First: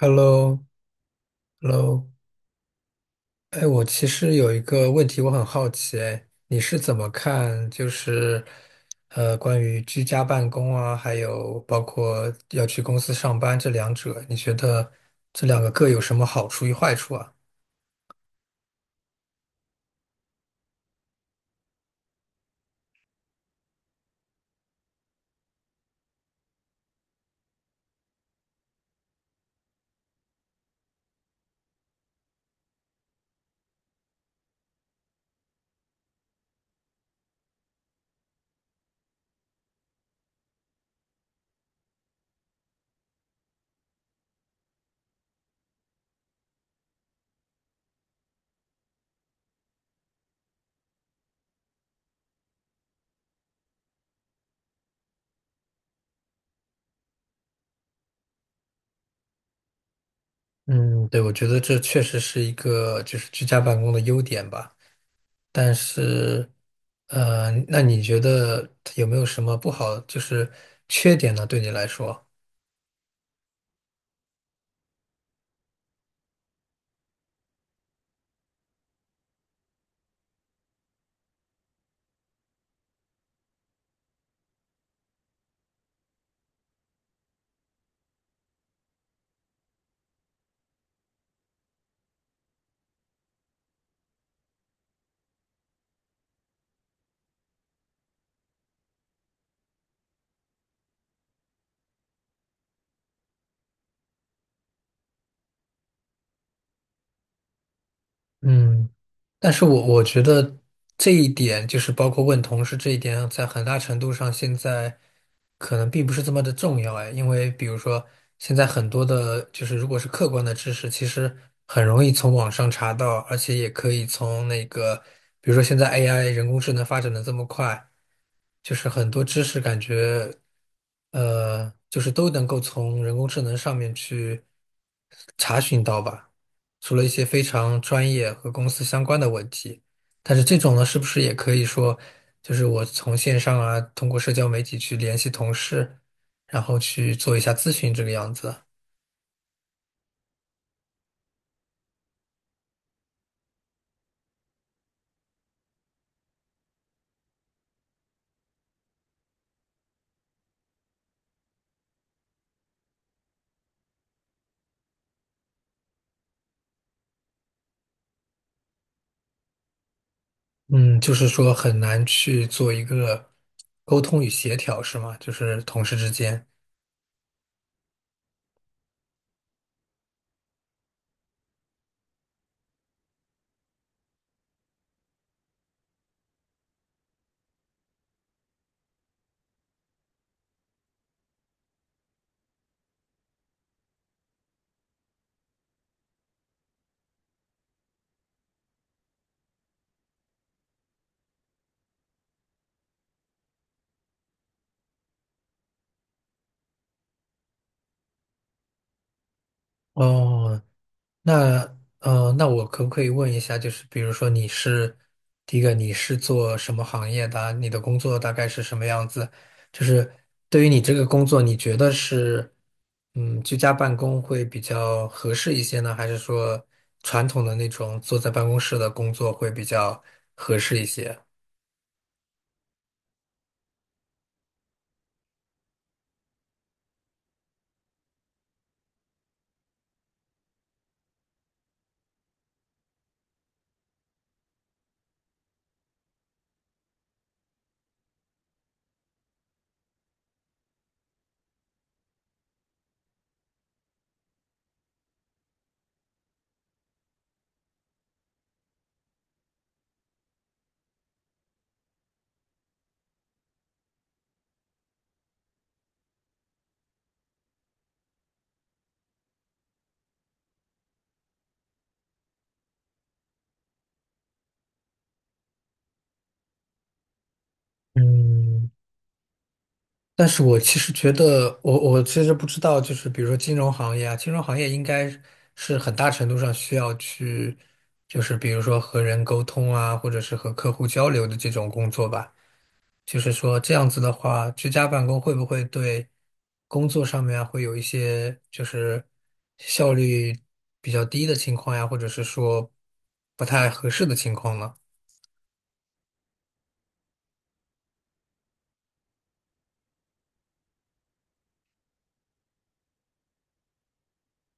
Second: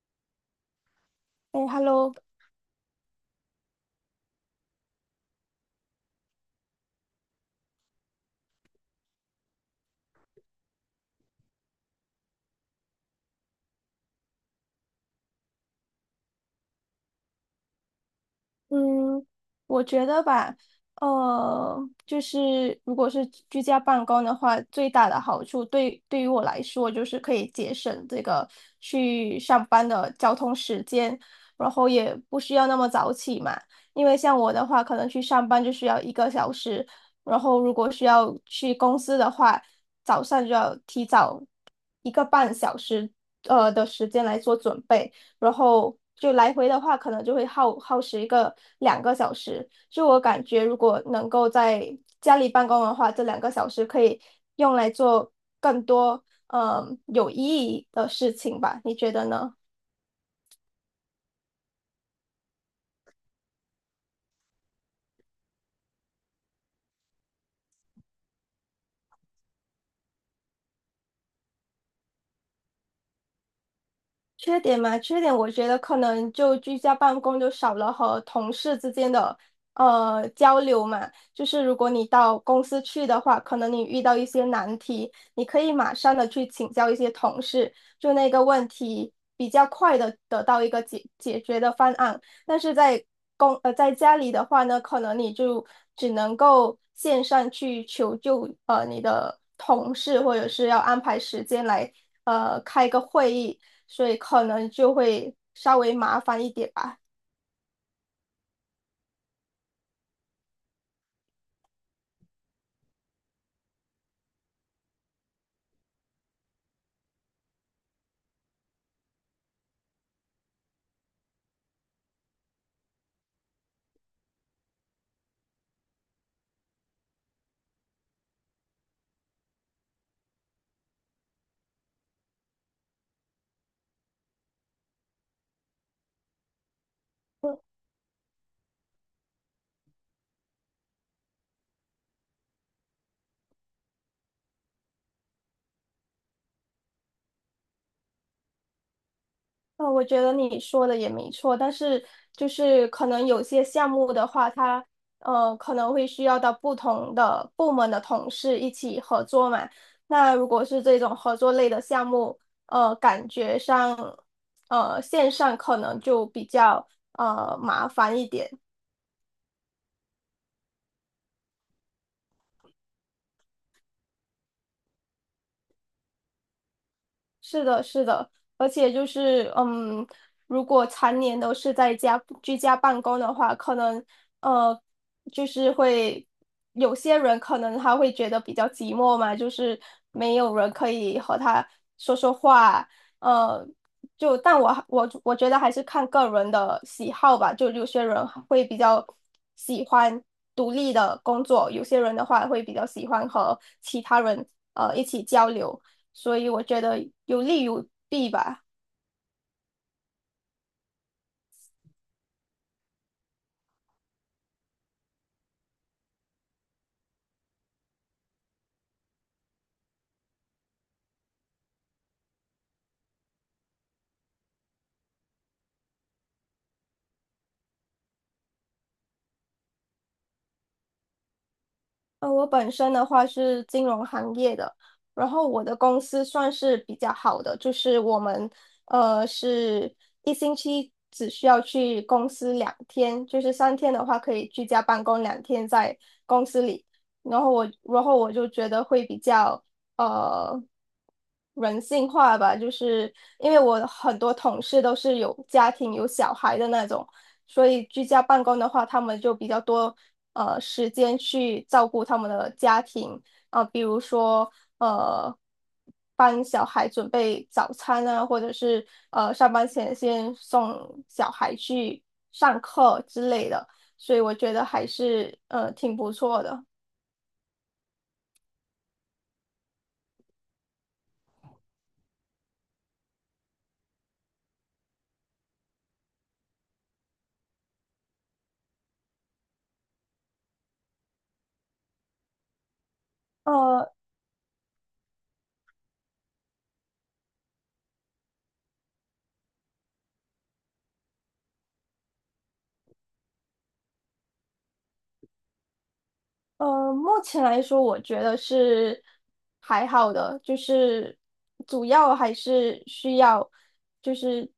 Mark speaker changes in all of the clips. Speaker 1: Hello，Hello，
Speaker 2: 哎，Hello。
Speaker 1: 哎，我其实有一个问题，我很好奇，哎，你是怎么看，关于居家办公啊，还有包括要去公司上班这两者，你觉得这两个各有什么好处与坏处啊？
Speaker 2: 嗯，我觉得吧，呃，就是如果是居家办公的话，最大的好处对于我来说，就是可以节省这个去上班的交通时间，然后也不需要那么早起嘛。因为像我的话，可能去上班就需要一个小时，然后如果需要去公司的话，早上就要提早一个半小时的时间来做准备。然后就来回的话，可能就会耗时一个两个小时。就我感觉，如果能够在家里办公的话，这两个小时可以用来做更多有意义的事情吧？你觉得呢？
Speaker 1: 嗯，对，我觉得这确实是一个就是居家办公的优点吧，但是那你觉得有没有什么不好，就是缺点呢？对你来说？
Speaker 2: 缺点嘛，缺点我觉得可能就居家办公就少了和同事之间的交流嘛。就是如果你到公司去的话，可能你遇到一些难题，你可以马上的去请教一些同事，就那个问题比较快的得到一个解决的方案，但是在在家里的话呢，可能你就只能够线上去求救，呃，你的同事或者是要安排时间来开个会议，所以可能就会稍微麻烦一点吧。
Speaker 1: 嗯。但是我觉得这一点，就是包括问同事这一点，在很大程度上现在可能并不是这么的重要哎，因为比如说现在很多的，就是如果是客观的知识，其实很容易从网上查到，而且也可以从那个，比如说现在 AI 人工智能发展的这么快，就是很多知识感觉，就是都能够从人工智能上面去查询到吧。除了一些非常专业和公司相关的问题，但是这种呢，是不是也可以说，就是我从线上啊，通过社交媒体去联系同事，然后去做一下咨询这个样子？
Speaker 2: 我觉得你说的也没错，但是就是可能有些项目的话，它可能会需要到不同的部门的同事一起合作嘛。那如果是这种合作类的项目，呃，感觉上线上可能就比较麻烦一点。
Speaker 1: 嗯，就是说很难去做一个沟通与协调，是吗？就是同事之间。
Speaker 2: 是的，是的，而且就是，嗯，如果常年都是在家居家办公的话，可能呃，就是会有些人可能他会觉得比较寂寞嘛，就是没有人可以和他说说话，呃，就但我觉得还是看个人的喜好吧，就有些人会比较喜欢独立的工作，有些人的话会比较喜欢和其他人一起交流。所以我觉得有利有弊吧。
Speaker 1: 哦，那那我可不可以问一下，就是比如说你是第一个，你是做什么行业的啊你的工作大概是什么样子？就是对于你这个工作，你觉得是嗯居家办公会比较合适一些呢，还是说传统的那种坐在办公室的工作会比较合适一些？
Speaker 2: 我本身的话是金融行业的，然后我的公司算是比较好的，就是我们是一星期只需要去公司两天，就是三天的话可以居家办公，两天在公司里。然后我就觉得会比较呃人性化吧，就是因为我很多同事都是有家庭、有小孩的那种，所以居家办公的话，他们就比较多时间去照顾他们的家庭啊、比如说呃帮小孩准备早餐啊，或者是呃上班前先送小孩去上课之类的，所以我觉得还是挺不错的。
Speaker 1: 嗯。但是我其实觉得，我其实不知道，就是比如说金融行业啊，金融行业应该是很大程度上需要去，就是比如说和人沟通啊，或者是和客户交流的这种工作吧。就是说这样
Speaker 2: 呃，
Speaker 1: 子的话，居家办公会不会对工作上面啊会有一些就是效率比较低的情况呀，或者是说不太合适的情况呢？
Speaker 2: 目前来说，我觉得是还好的，就是主要还是需要就是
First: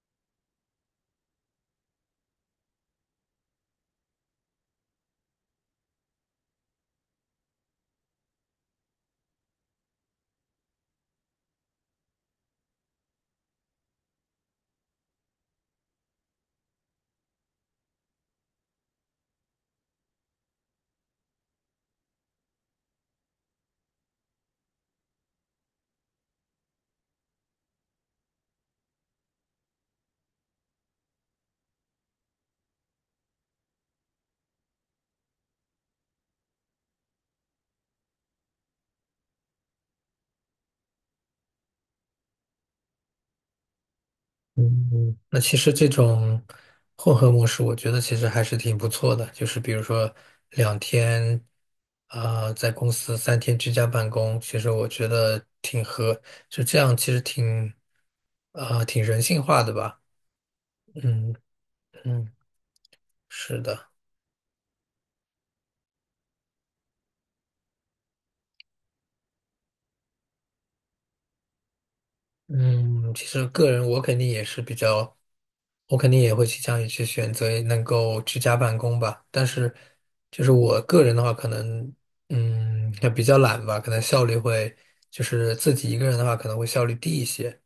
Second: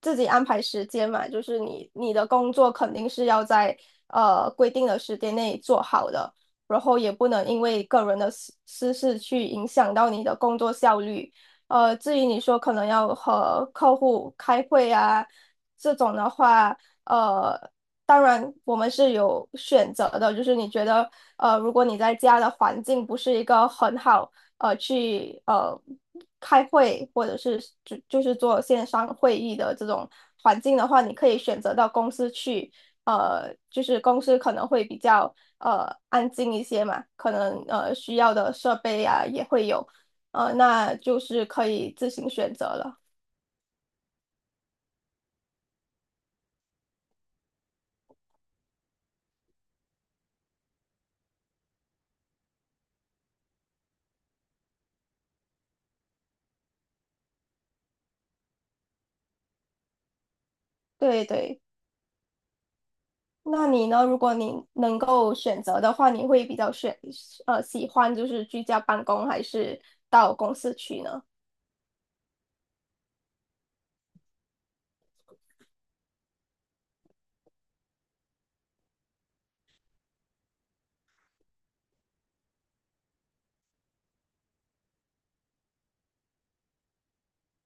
Speaker 2: 自己安排时间嘛，就是你的工作肯定是要在规定的时间内做好的，然后也不能因为个人的私事去影响到你的工作效率。呃，至于你说可能要和客户开会啊这种的话。呃。当然，我们是有选择的，就是你觉得，呃，如果你在家的环境不是一个很好，呃，去开会或者是就是做线上会议的这种环境的话，你可以选择到公司去，呃，就是公司可能会比较安静一些嘛，可能需要的设备啊也会有，呃，那就是可以自行选择了。
Speaker 1: 嗯，那其实这种混合模式，我觉得其实还是挺不错的。就是比如说两天，啊、在公司三天居家办公，其实我觉得挺合，就这样，其实挺，啊、挺人性化的吧。
Speaker 2: 对
Speaker 1: 嗯
Speaker 2: 对。
Speaker 1: 嗯，是
Speaker 2: 那你
Speaker 1: 的。
Speaker 2: 呢？如果你能够选择的话，你会比较选喜欢就是居家办公还是到公司去呢？
Speaker 1: 嗯，其实个人我肯定也是比较，我肯定也会倾向于去选择能够居家办公吧。但是，就是我个人的话，可能嗯也比较懒吧，可能效率会就是自己一个人的话，可能会效率低一些。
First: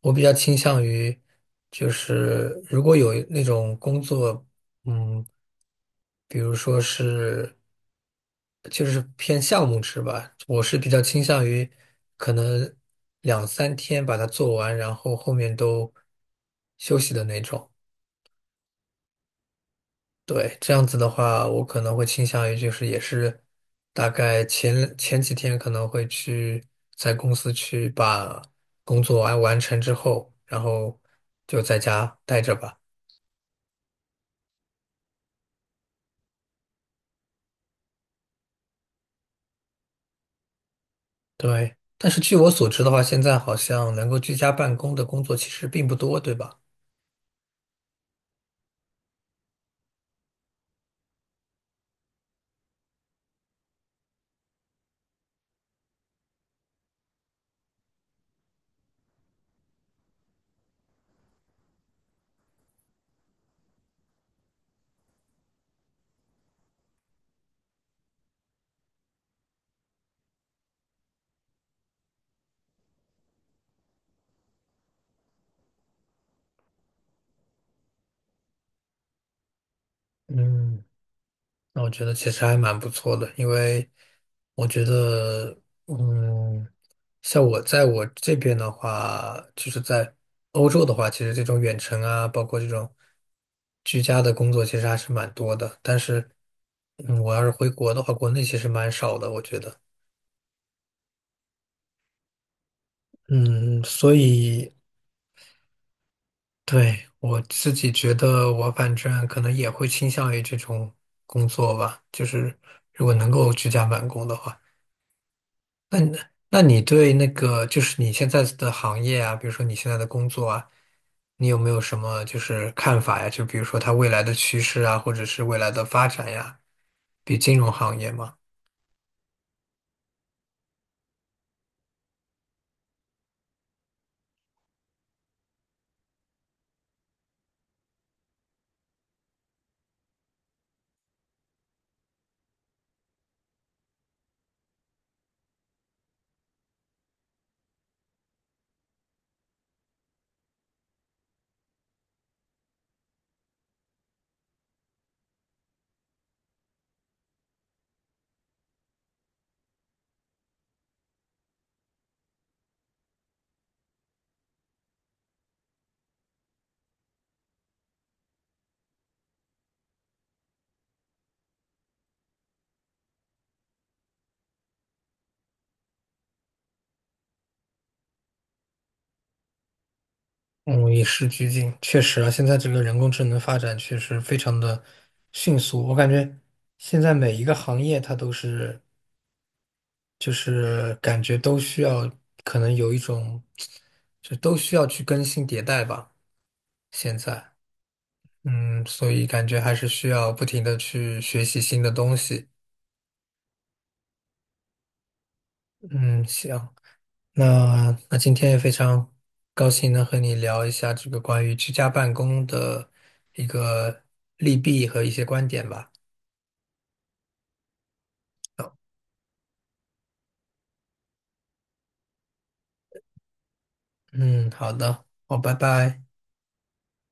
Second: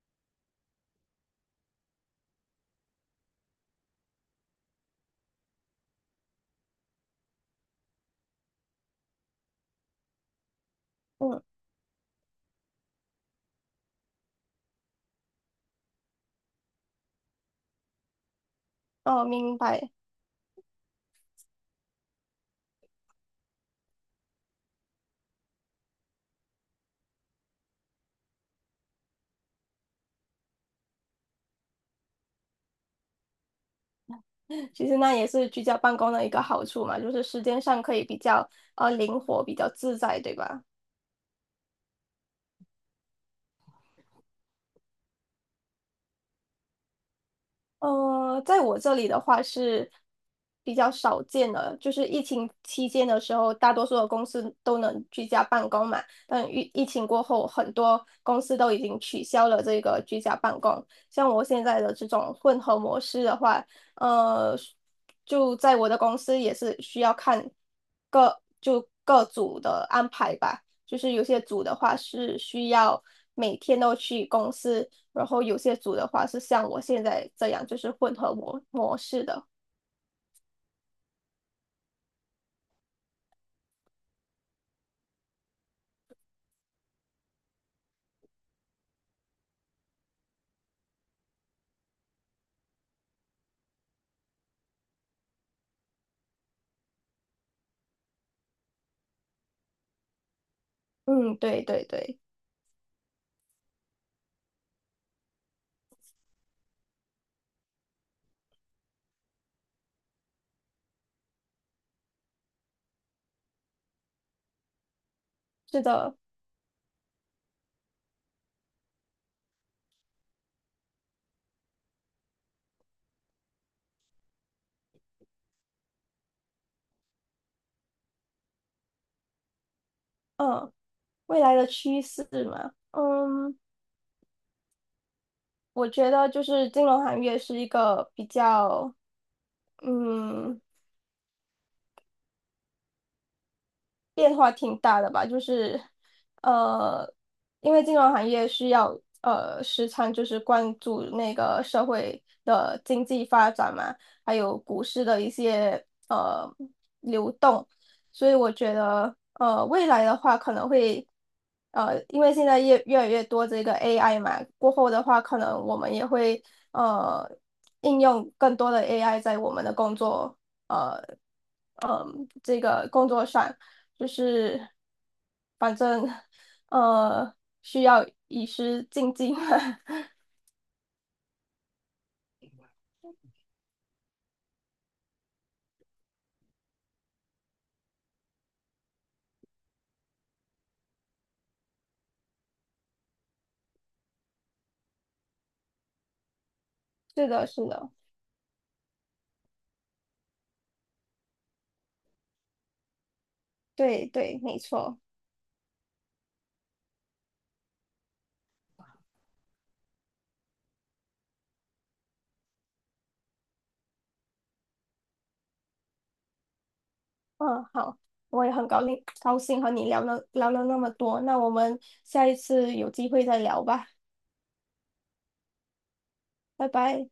Speaker 1: 我比较倾向于，就是如果有那种工作，嗯，比如说是，就是偏项目制吧，我是比较倾
Speaker 2: 嗯。
Speaker 1: 向于可能两三天把它做完，然后后面都休息的那种。
Speaker 2: 哦，明白。
Speaker 1: 对，这样子的话，我可能会倾向于就是也是大概前几天可能会去在公司去把工作完成之后，然后就在家待着吧。
Speaker 2: 其实那也是居家办公的一个好处嘛，就是时间上可以比较灵活，比较自在，对吧？
Speaker 1: 对，但是据我所知的话，现在好像能够居家办公的工作其实并不多，对吧？
Speaker 2: 在我这里的话是比较少见的，就是疫情期间的时候，大多数的公司都能居家办公嘛。但疫情过后，很多公司都已经取消了这个居家办公。像我现在的这种混合模式的话，呃，就在我的公司也是需要看各就各组的安排吧。就是有些组的话是需要每天都去公司。然后有些组的话是像我现在这样，就是混合模式的。
Speaker 1: 嗯。那我觉得其实还蛮不错的，因为我觉得，嗯，像我在我这边的话，就是在欧洲的话，其实这种远程啊，包括这种居家的工作，其实还是蛮多的。但是，嗯，我要是回国的话，国内其实蛮少的，我觉得。
Speaker 2: 嗯，对对对，
Speaker 1: 嗯，所以对我自己觉得，我反正可能也会倾向于这种工作吧，就是如果能够居家办公的话。
Speaker 2: 是的。
Speaker 1: 那你对那个就是你现在的行业啊，比如说你现在的工作啊，你有没有什么就是看法呀？就比如说它未来的趋势啊，或者是未来的发展呀，比金融行业嘛，
Speaker 2: 嗯，未来的趋势嘛，嗯，我觉得就是金融行业是一个比较，嗯，变化挺大的吧，就是呃，因为金融行业需要时常就是关注那个社会的经济发展嘛，还有股市的一些流动，所以我觉得未来的话可能会因为现在越来越多这个 AI 嘛，过后的话可能我们也会呃应用更多的 AI 在我们的工作呃。嗯，这个工作上，就是反正呃需要以时进。
Speaker 1: 嗯，与时俱进，确实啊，现在这个人工智能发展确实非常的迅速，我感觉现在每一个行业它都是就是感觉都需要可能有一种就都需要去更新迭代吧，现
Speaker 2: 是的，
Speaker 1: 在。
Speaker 2: 是的，
Speaker 1: 嗯，所以感觉还是需要不停的去学习新的东西。
Speaker 2: 对对，没错。
Speaker 1: 嗯，行，那今天也非常高兴能和你聊一下这个关于居家办公的一个利弊和一些观点吧。
Speaker 2: 嗯，好，我也很高兴和你聊了那么多，那我们下一次有机会再聊吧，
Speaker 1: 嗯，好的，好，拜拜。
Speaker 2: 拜拜。